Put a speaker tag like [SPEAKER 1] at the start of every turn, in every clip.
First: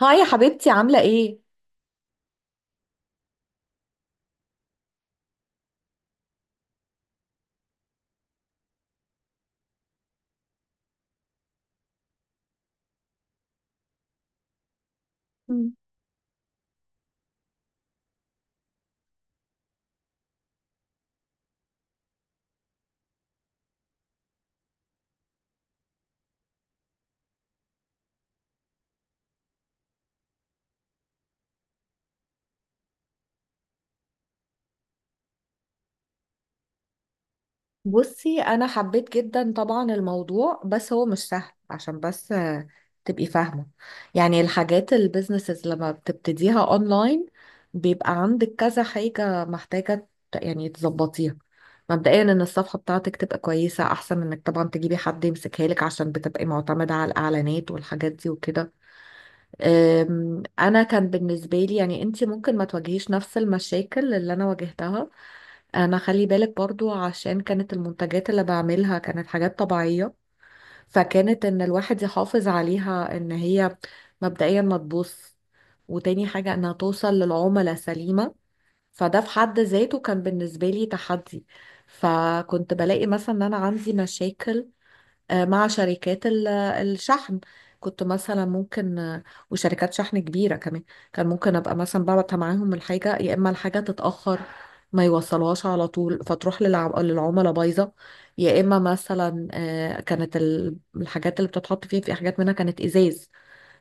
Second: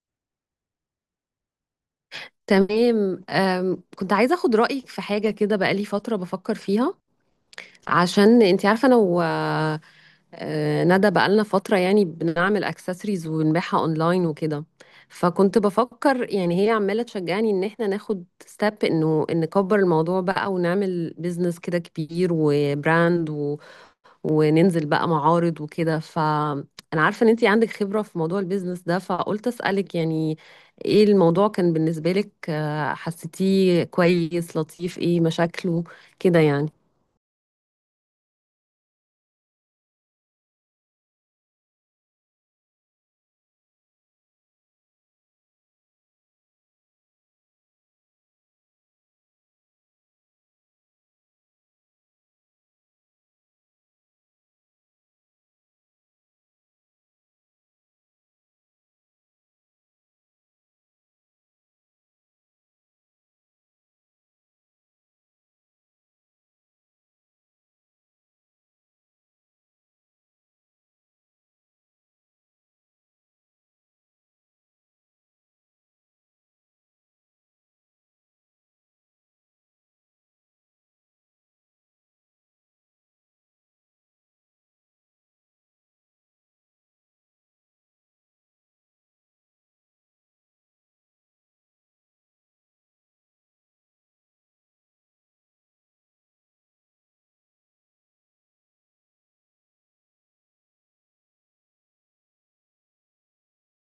[SPEAKER 1] هاي يا حبيبتي، عاملة ايه؟
[SPEAKER 2] تمام. كنت عايزة أخد رأيك في حاجة كده، بقالي فترة بفكر فيها. عشان أنت عارفة أنا و آه، ندى بقالنا فترة يعني بنعمل أكسسوارز ونبيعها أونلاين وكده. فكنت
[SPEAKER 1] مم.
[SPEAKER 2] بفكر، يعني هي عمالة تشجعني إن إحنا ناخد ستيب إنه إن نكبر الموضوع بقى ونعمل بيزنس كده كبير وبراند، وننزل بقى معارض وكده. فانا عارفة ان انتي عندك خبرة في موضوع البيزنس ده، فقلت اسألك يعني ايه الموضوع كان بالنسبة لك، حسيتيه كويس، لطيف، ايه مشاكله كده يعني.
[SPEAKER 1] بصي انا حبيت جدا طبعا الموضوع، بس هو مش سهل. عشان بس تبقي فاهمة، يعني الحاجات البيزنسز لما بتبتديها اونلاين، بيبقى عندك كذا حاجة محتاجة يعني تظبطيها. مبدئيا ان الصفحة بتاعتك تبقى كويسة، احسن من انك طبعا تجيبي حد يمسكها لك، عشان بتبقي معتمدة على الاعلانات والحاجات دي وكده. انا كان بالنسبه لي، يعني انت ممكن ما تواجهيش نفس المشاكل اللي انا واجهتها. انا خلي بالك برضو، عشان كانت المنتجات اللي بعملها كانت حاجات طبيعيه، فكانت ان الواحد يحافظ عليها ان هي مبدئيا ما تبوظ، وتاني حاجه انها توصل للعملاء سليمه. فده في حد ذاته كان بالنسبه لي تحدي. فكنت بلاقي مثلا ان انا عندي مشاكل مع شركات الشحن. كنت مثلا ممكن وشركات شحن كبيرة كمان، كان ممكن أبقى مثلا ببعت معاهم الحاجة، يا إما الحاجة تتأخر، ما يوصلوهاش على طول، فتروح للعملاء بايظة. يا إما مثلا كانت الحاجات اللي بتتحط فيها، في حاجات منها كانت إزاز،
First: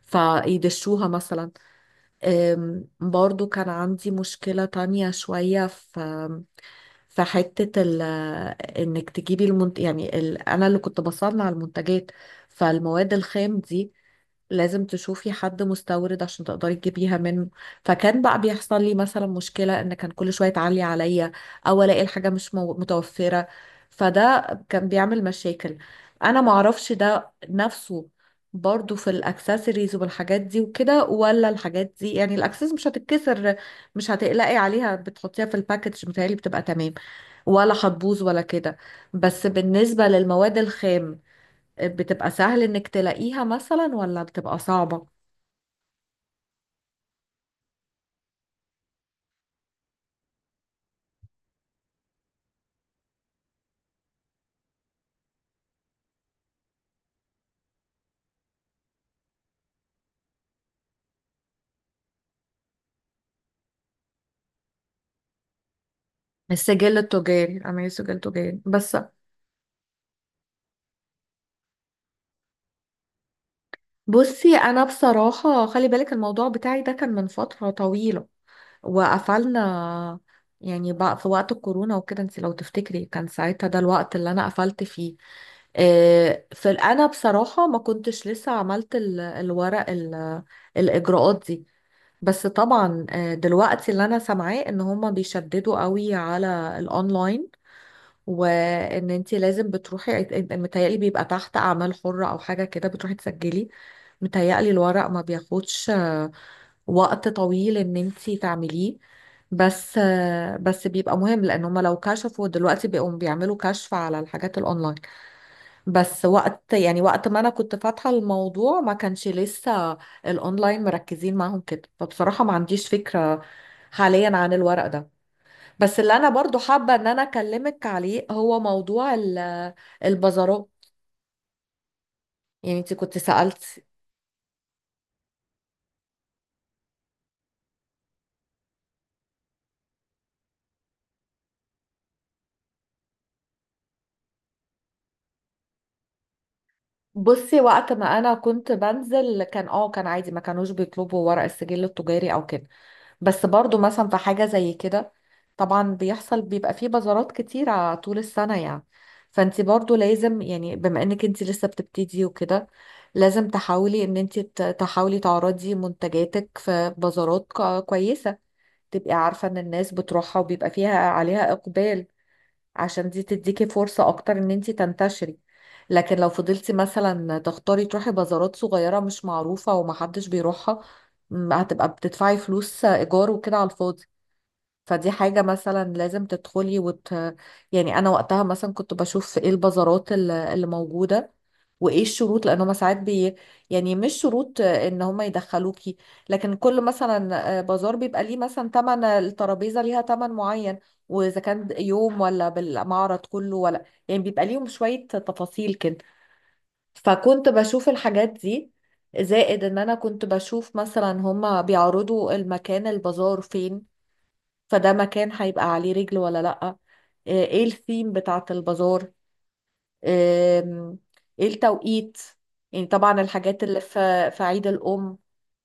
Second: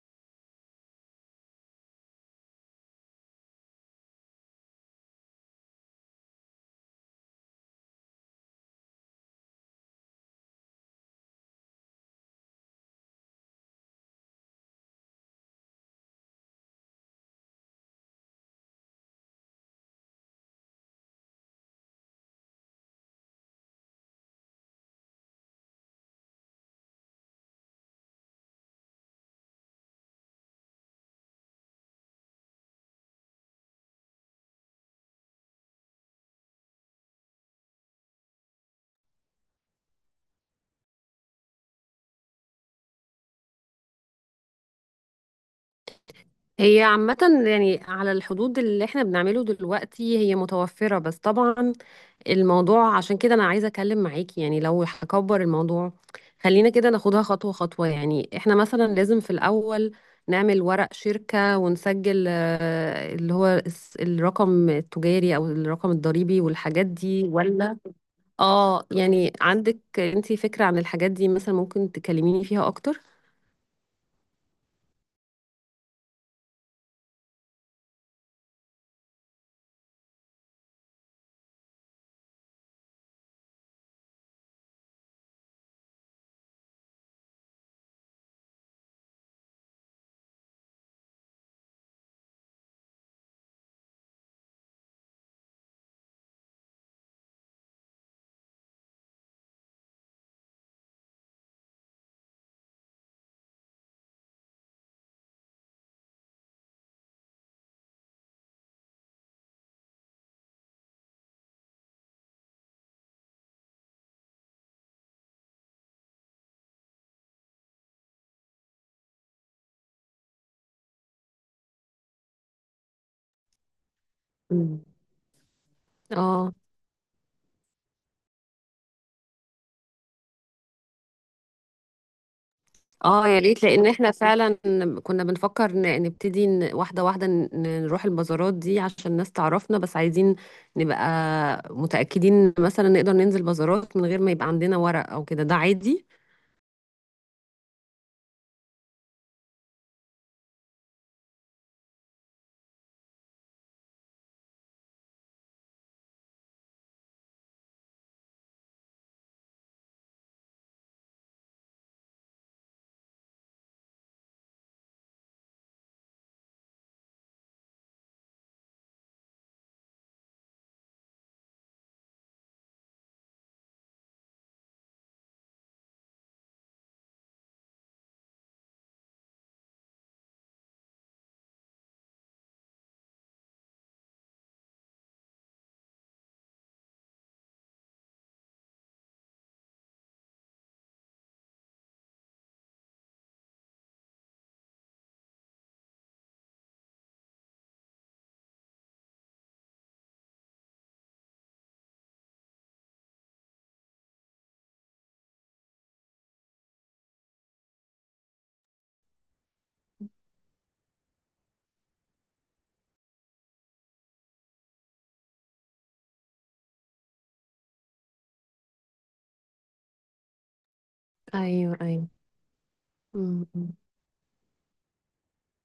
[SPEAKER 1] فيدشوها مثلا. برضو كان عندي مشكلة تانية شوية في في حتة ال، انك تجيبي المنت، يعني ال، انا اللي كنت بصنع المنتجات، فالمواد الخام دي لازم تشوفي حد مستورد عشان تقدري تجيبيها منه. فكان بقى بيحصل لي مثلا مشكلة ان كان كل شوية تعلي عليا، او الاقي الحاجة مش متوفرة. فده كان بيعمل مشاكل. انا معرفش ده نفسه برضو في الاكسسوارز والحاجات دي وكده، ولا الحاجات دي، يعني الاكسسوارز مش هتتكسر، مش هتقلقي عليها، بتحطيها في الباكج متهيألي بتبقى تمام، ولا هتبوظ ولا كده. بس بالنسبة للمواد الخام، بتبقى سهل انك تلاقيها مثلا، ولا بتبقى صعبة؟
[SPEAKER 2] هي عامة يعني على الحدود اللي احنا بنعمله دلوقتي هي متوفرة، بس طبعا الموضوع عشان كده انا عايزة اتكلم معاكي، يعني لو هكبر الموضوع خلينا كده ناخدها خطوة خطوة. يعني احنا مثلا لازم في الاول نعمل ورق شركة ونسجل، الرقم التجاري او الرقم الضريبي والحاجات
[SPEAKER 1] السجل
[SPEAKER 2] دي،
[SPEAKER 1] التجاري،
[SPEAKER 2] ولا؟
[SPEAKER 1] عملية سجل تجاري
[SPEAKER 2] اه.
[SPEAKER 1] بس.
[SPEAKER 2] يعني عندك انتي فكرة عن الحاجات دي؟ مثلا ممكن تكلميني فيها اكتر.
[SPEAKER 1] بصي انا بصراحة خلي بالك الموضوع بتاعي ده كان من فترة طويلة وقفلنا، يعني بقى في وقت الكورونا وكده، انت لو تفتكري كان ساعتها ده الوقت اللي انا قفلت فيه. في، انا بصراحة ما كنتش لسه عملت الاجراءات دي. بس طبعا دلوقتي اللي انا سامعاه ان هما بيشددوا قوي على الاونلاين، وان انتي لازم بتروحي، متهيألي بيبقى تحت اعمال حرة او حاجة كده، بتروحي تسجلي. متهيألي الورق ما بياخدش وقت طويل ان انتي تعمليه. بس بيبقى مهم، لان هما لو كشفوا دلوقتي بيقوم بيعملوا كشف على الحاجات الاونلاين. بس وقت، يعني وقت ما انا كنت فاتحة الموضوع، ما كانش لسه الاونلاين مركزين معاهم كده، فبصراحة ما عنديش فكرة حاليا عن
[SPEAKER 2] مم.
[SPEAKER 1] الورق ده. بس اللي انا
[SPEAKER 2] اه،
[SPEAKER 1] برضو حابة ان انا اكلمك عليه هو موضوع البازارات. يعني انت كنت
[SPEAKER 2] اه، يا
[SPEAKER 1] سألت.
[SPEAKER 2] ريت، لان احنا فعلا كنا بنفكر نبتدي واحده واحده، نروح البازارات دي عشان الناس تعرفنا، بس عايزين نبقى متاكدين إن مثلا نقدر ننزل بازارات من غير ما يبقى عندنا ورق او كده، ده عادي؟
[SPEAKER 1] بصي وقت ما انا كنت بنزل، كان اه كان عادي، ما كانوش بيطلبوا ورق السجل التجاري او كده. بس برضو مثلا في حاجة زي كده، طبعا بيحصل، بيبقى فيه بازارات كتيرة طول السنة يعني. فانت برضو لازم، يعني بما انك انت لسه بتبتدي وكده، لازم تحاولي ان انت تحاولي تعرضي منتجاتك في بازارات كويسة، تبقي عارفة ان الناس بتروحها وبيبقى فيها عليها اقبال، عشان دي تديكي فرصة اكتر ان انتي تنتشري. لكن لو فضلتي مثلا تختاري تروحي بازارات صغيرة مش معروفة ومحدش بيروحها، هتبقى بتدفعي فلوس ايجار وكده على الفاضي. فدي حاجة مثلا لازم تدخلي وت... يعني أنا وقتها مثلا كنت بشوف إيه البازارات اللي موجودة، وإيه الشروط، لأن هما ساعات بي... يعني مش شروط إن هما يدخلوكي، لكن كل مثلا بازار بيبقى ليه مثلا تمن، الترابيزة ليها تمن معين، وإذا كان يوم ولا بالمعرض كله ولا، يعني بيبقى ليهم شوية تفاصيل كده. فكنت بشوف الحاجات دي، زائد إن أنا كنت بشوف مثلا هما بيعرضوا المكان، البازار فين، فده مكان هيبقى عليه رجل ولا لأ، ايه الثيم بتاعة البازار، آم، ايه
[SPEAKER 2] ايوه، ايوه.
[SPEAKER 1] التوقيت. يعني طبعا الحاجات اللي في في عيد الأم،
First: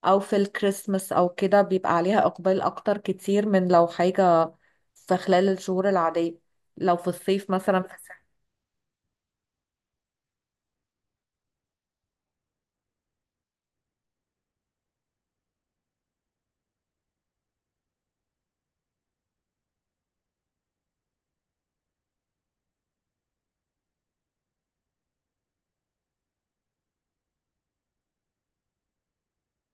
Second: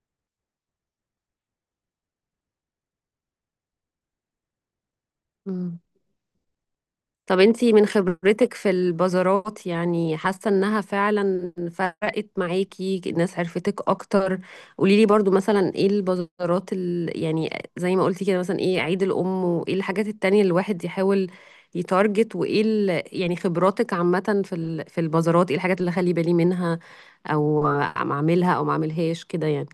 [SPEAKER 1] أو في الكريسماس أو كده، بيبقى عليها إقبال أكتر كتير من لو حاجة في خلال
[SPEAKER 2] امم.
[SPEAKER 1] الشهور العادية، لو في
[SPEAKER 2] طب
[SPEAKER 1] الصيف
[SPEAKER 2] انتي
[SPEAKER 1] مثلا.
[SPEAKER 2] من خبرتك في البازارات، يعني حاسة انها فعلا فرقت معاكي، الناس عرفتك اكتر؟ قوليلي برضو مثلا ايه البازارات يعني زي ما قلتي كده مثلا ايه، عيد الام وايه الحاجات التانية اللي الواحد يحاول يتارجت، وايه يعني خبراتك عامة في في البازارات، ايه الحاجات اللي اخلي بالي منها او ما اعملها او ما اعملهاش كده يعني.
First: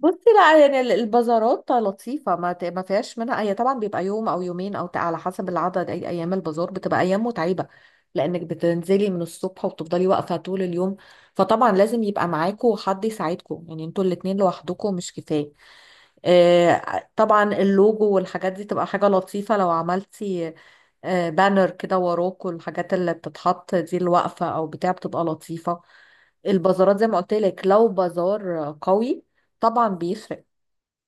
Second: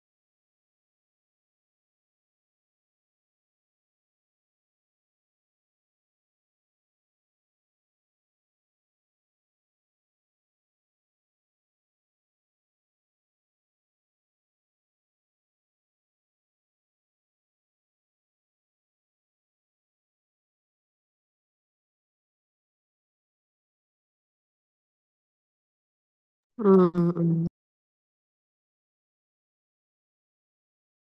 [SPEAKER 1] بصي لا يعني البازارات لطيفة، ما ما فيهاش منها. هي طبعا بيبقى يوم أو يومين أو على حسب العدد أي أيام البازار، بتبقى أيام متعبة، لأنك بتنزلي من الصبح وبتفضلي واقفة طول اليوم. فطبعا لازم يبقى معاكوا حد يساعدكوا، يعني انتوا الاتنين لوحدكوا مش كفاية. طبعا اللوجو والحاجات دي تبقى حاجة لطيفة لو عملتي بانر كده وراكوا، الحاجات اللي بتتحط دي الواقفة أو بتاع بتبقى لطيفة. البازارات زي ما قلت
[SPEAKER 2] امم.
[SPEAKER 1] لك، لو بازار قوي طبعا بيفرق.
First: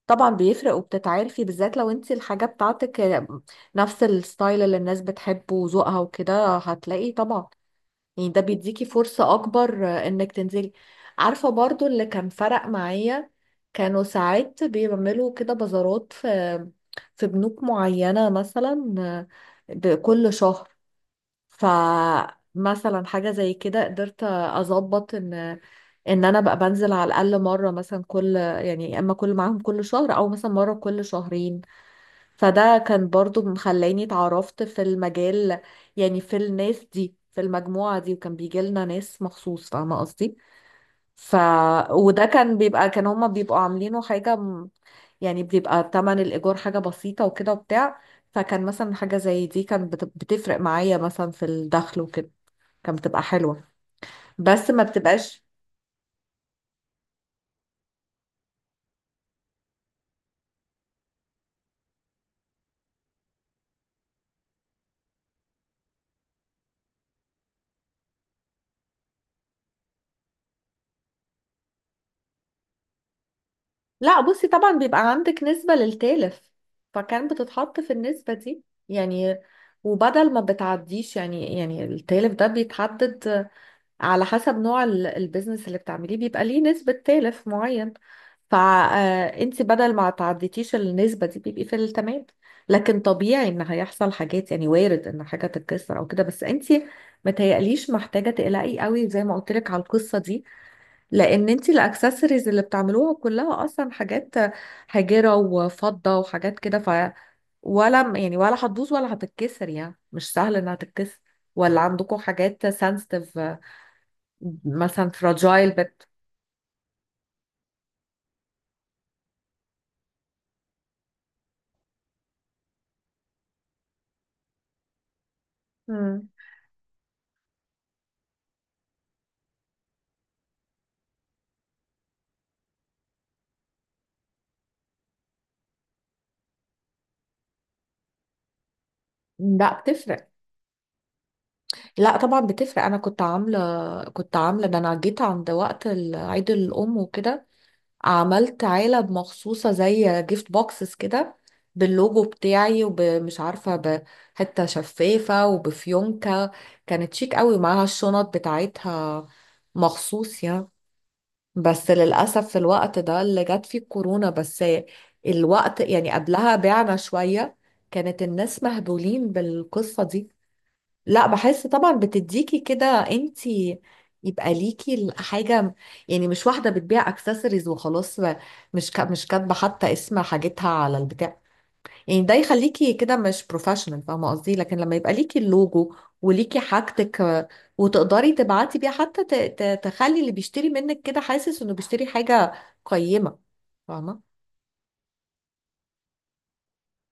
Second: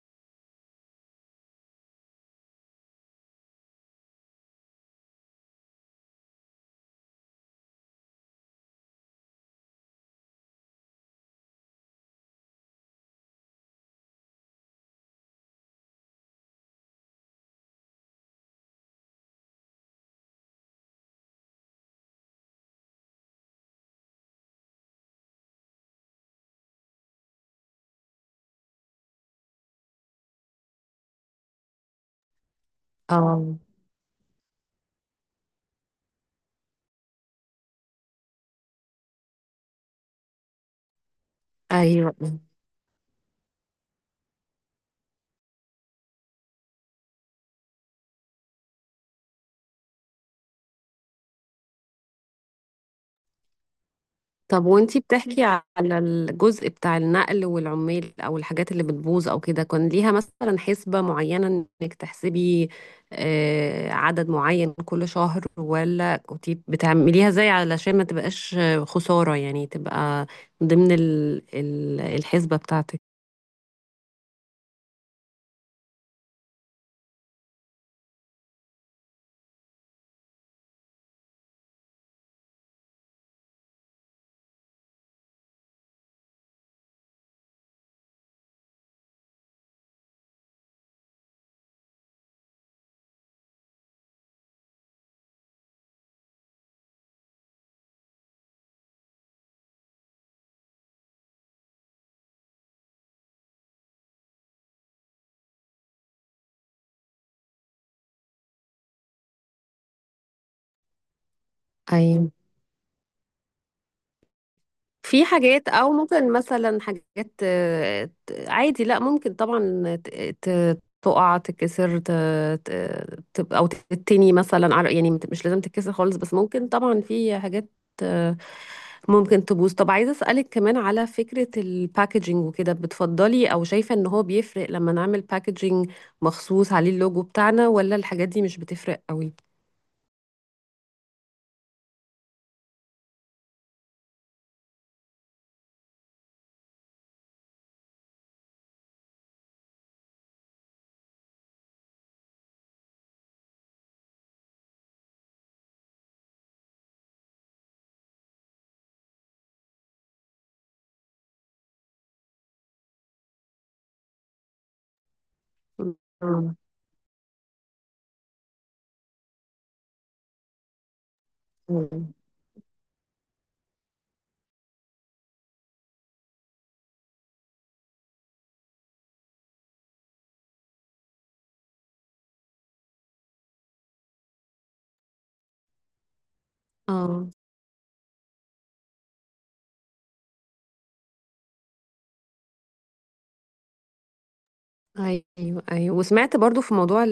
[SPEAKER 1] طبعا بيفرق وبتتعرفي، بالذات لو انت الحاجة بتاعتك نفس الستايل اللي الناس بتحبه وذوقها وكده، هتلاقي طبعا، يعني ده بيديكي فرصة اكبر انك تنزلي. عارفة برضو اللي كان فرق معايا، كانوا ساعات بيعملوا كده بازارات في في بنوك معينة مثلا بكل شهر. فمثلا حاجة زي كده قدرت اظبط ان ان انا بقى بنزل على الاقل مرة، مثلا كل، يعني يا اما كل معاهم كل شهر، او مثلا مرة كل شهرين. فده كان برضو
[SPEAKER 2] اه.
[SPEAKER 1] مخلاني اتعرفت في المجال، يعني في الناس دي في المجموعة دي، وكان بيجي لنا ناس مخصوص، فاهمة قصدي. ف،
[SPEAKER 2] ايوه.
[SPEAKER 1] وده كان بيبقى، كان هما بيبقوا عاملينه حاجة يعني بيبقى تمن الإيجار حاجة بسيطة وكده وبتاع. فكان مثلا حاجة زي دي كان بتفرق معايا مثلا في الدخل وكده، كانت بتبقى حلوة.
[SPEAKER 2] طب
[SPEAKER 1] بس ما
[SPEAKER 2] وانتي بتحكي
[SPEAKER 1] بتبقاش.
[SPEAKER 2] على الجزء بتاع النقل والعمال او الحاجات اللي بتبوظ او كده، كان ليها مثلا حسبة معينة انك تحسبي عدد معين كل شهر، ولا كنتي بتعمليها ازاي علشان ما تبقاش خسارة، يعني تبقى ضمن الحسبة بتاعتك؟
[SPEAKER 1] لا بصي طبعا بيبقى عندك نسبة للتالف، فكان بتتحط في النسبة دي، يعني وبدل ما بتعديش، يعني التالف ده بيتحدد على حسب نوع البيزنس اللي بتعمليه، بيبقى ليه نسبة تالف معين. فانت بدل ما تعديتيش النسبة دي بيبقي في التمام. لكن طبيعي ان هيحصل حاجات، يعني وارد ان حاجة تتكسر او كده، بس انت متهيأليش محتاجة تقلقي قوي زي ما قلت لك على القصة دي، لان انت الاكسسوارز اللي بتعملوها كلها اصلا حاجات حجرة وفضة وحاجات كده، ف، ولا يعني ولا هتبوظ ولا هتتكسر، يعني مش سهل انها تتكسر، ولا عندكم
[SPEAKER 2] ايوه.
[SPEAKER 1] حاجات سنسيتيف مثلا،
[SPEAKER 2] في حاجات
[SPEAKER 1] فراجايل
[SPEAKER 2] او
[SPEAKER 1] بت.
[SPEAKER 2] ممكن مثلا حاجات، عادي لا، ممكن طبعا تقع تتكسر، تبقى او تتني مثلا يعني مش لازم تتكسر خالص،
[SPEAKER 1] مم.
[SPEAKER 2] بس ممكن طبعا في حاجات، آه، ممكن تبوظ. طب عايزه اسالك كمان على فكره، الباكجينج وكده بتفضلي او شايفه ان هو بيفرق لما نعمل باكجينج مخصوص عليه اللوجو بتاعنا، ولا الحاجات دي مش بتفرق قوي؟
[SPEAKER 1] لا بتفرق، لا طبعا بتفرق. انا كنت عامله، كنت عامله، ده انا جيت عند وقت عيد الام وكده، عملت علب مخصوصة زي جيفت بوكسز كده، باللوجو بتاعي، ومش عارفة بحتة شفافة وبفيونكة، كانت شيك قوي، ومعاها الشنط بتاعتها مخصوص يعني. بس للأسف في الوقت ده اللي جت فيه الكورونا، بس الوقت يعني قبلها بعنا شوية، كانت الناس مهبولين بالقصة دي. لا بحس طبعا
[SPEAKER 2] مم.
[SPEAKER 1] بتديكي كده انتي، يبقى ليكي حاجة، يعني مش واحدة بتبيع اكسسوارز وخلاص مش كاتبة حتى اسم حاجتها على البتاع. يعني ده يخليكي كده مش بروفيشنال، فاهمة قصدي؟ لكن لما يبقى ليكي اللوجو، وليكي حاجتك
[SPEAKER 2] اه.
[SPEAKER 1] وتقدري تبعتي بيها، حتى تخلي اللي بيشتري منك كده حاسس انه بيشتري حاجة قيمة. فاهمة؟
[SPEAKER 2] ايوه، ايوه. وسمعت برضو في موضوع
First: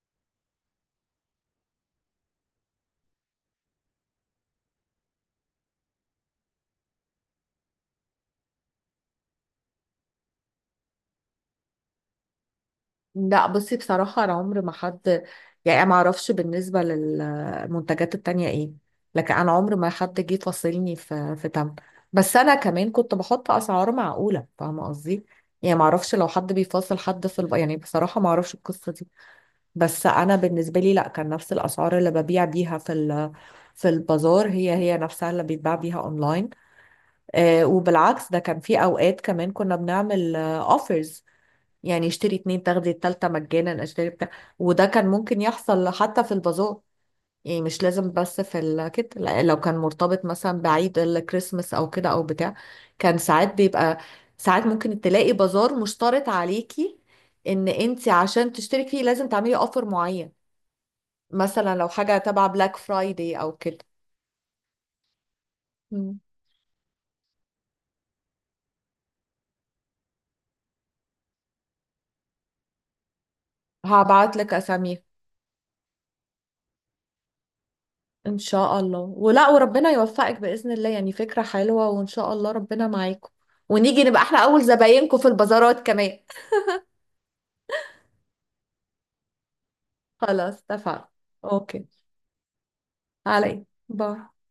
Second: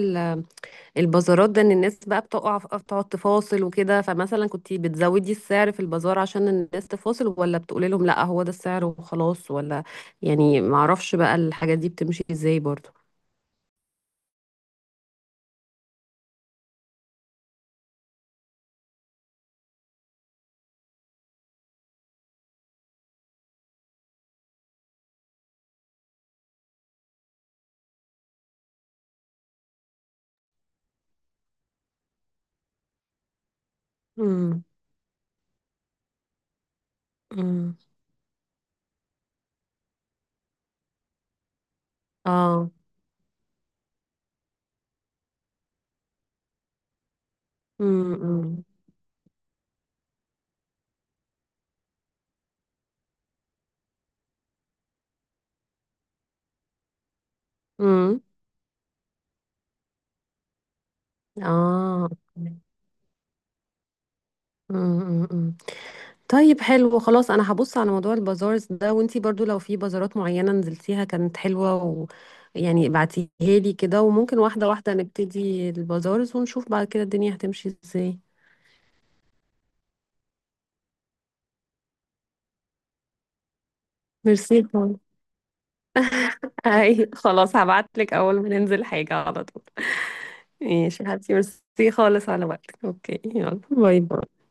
[SPEAKER 2] البازارات ده ان الناس بقى بتقع بتقعد تفاصل وكده، فمثلا كنت بتزودي السعر في البازار عشان الناس تفاصل، ولا بتقولي لهم لا هو ده السعر وخلاص، ولا يعني؟ معرفش بقى الحاجات دي بتمشي ازاي برضو.
[SPEAKER 1] لا بصي بصراحة أنا عمر ما حد، يعني ما أعرفش بالنسبة للمنتجات التانية إيه، لكن أنا عمر ما حد جه فاصلني في في تمن. بس أنا كمان كنت بحط أسعار معقولة، فاهمة قصدي، يعني ما أعرفش لو حد بيفاصل حد في الب... يعني بصراحة ما أعرفش القصة دي. بس أنا بالنسبة لي لا، كان نفس الأسعار اللي ببيع بيها في ال... في البازار
[SPEAKER 2] امم.
[SPEAKER 1] هي هي نفسها اللي بيتباع بيها أونلاين. آه
[SPEAKER 2] امم.
[SPEAKER 1] وبالعكس، ده كان في أوقات كمان كنا بنعمل أوفرز، يعني اشتري اتنين
[SPEAKER 2] اه.
[SPEAKER 1] تاخدي التالتة مجانا، اشتري بتاع. وده كان ممكن يحصل حتى في البازار، يعني مش لازم بس في
[SPEAKER 2] امم.
[SPEAKER 1] كده. لا، لو كان مرتبط مثلا بعيد الكريسماس او كده او بتاع، كان ساعات بيبقى، ساعات ممكن تلاقي بازار مشترط عليكي ان انت
[SPEAKER 2] امم.
[SPEAKER 1] عشان تشترك فيه لازم تعملي اوفر معين، مثلا لو
[SPEAKER 2] اه.
[SPEAKER 1] حاجة تبع بلاك فرايدي او كده.
[SPEAKER 2] مم، مم. طيب، حلو، خلاص انا هبص على موضوع البازارز ده، وانتي برضو لو في بازارات معينة نزلتيها كانت حلوة، و يعني ابعتيها لي كده،
[SPEAKER 1] هبعت
[SPEAKER 2] وممكن
[SPEAKER 1] لك
[SPEAKER 2] واحدة واحدة
[SPEAKER 1] اسامي
[SPEAKER 2] نبتدي البازارز ونشوف بعد كده الدنيا هتمشي ازاي.
[SPEAKER 1] ان شاء الله، ولا وربنا يوفقك باذن الله، يعني فكره حلوه وان شاء الله ربنا معاكم، ونيجي نبقى احنا
[SPEAKER 2] ميرسي
[SPEAKER 1] اول
[SPEAKER 2] خالص.
[SPEAKER 1] زباينكم في البازارات كمان.
[SPEAKER 2] اي خلاص، هبعتلك اول ما ننزل حاجة على طول.
[SPEAKER 1] خلاص
[SPEAKER 2] ماشي
[SPEAKER 1] اتفقنا.
[SPEAKER 2] يا حبيبتي،
[SPEAKER 1] اوكي.
[SPEAKER 2] ميرسي خالص على وقتك، اوكي، يلا،
[SPEAKER 1] علي
[SPEAKER 2] باي
[SPEAKER 1] باي.
[SPEAKER 2] باي.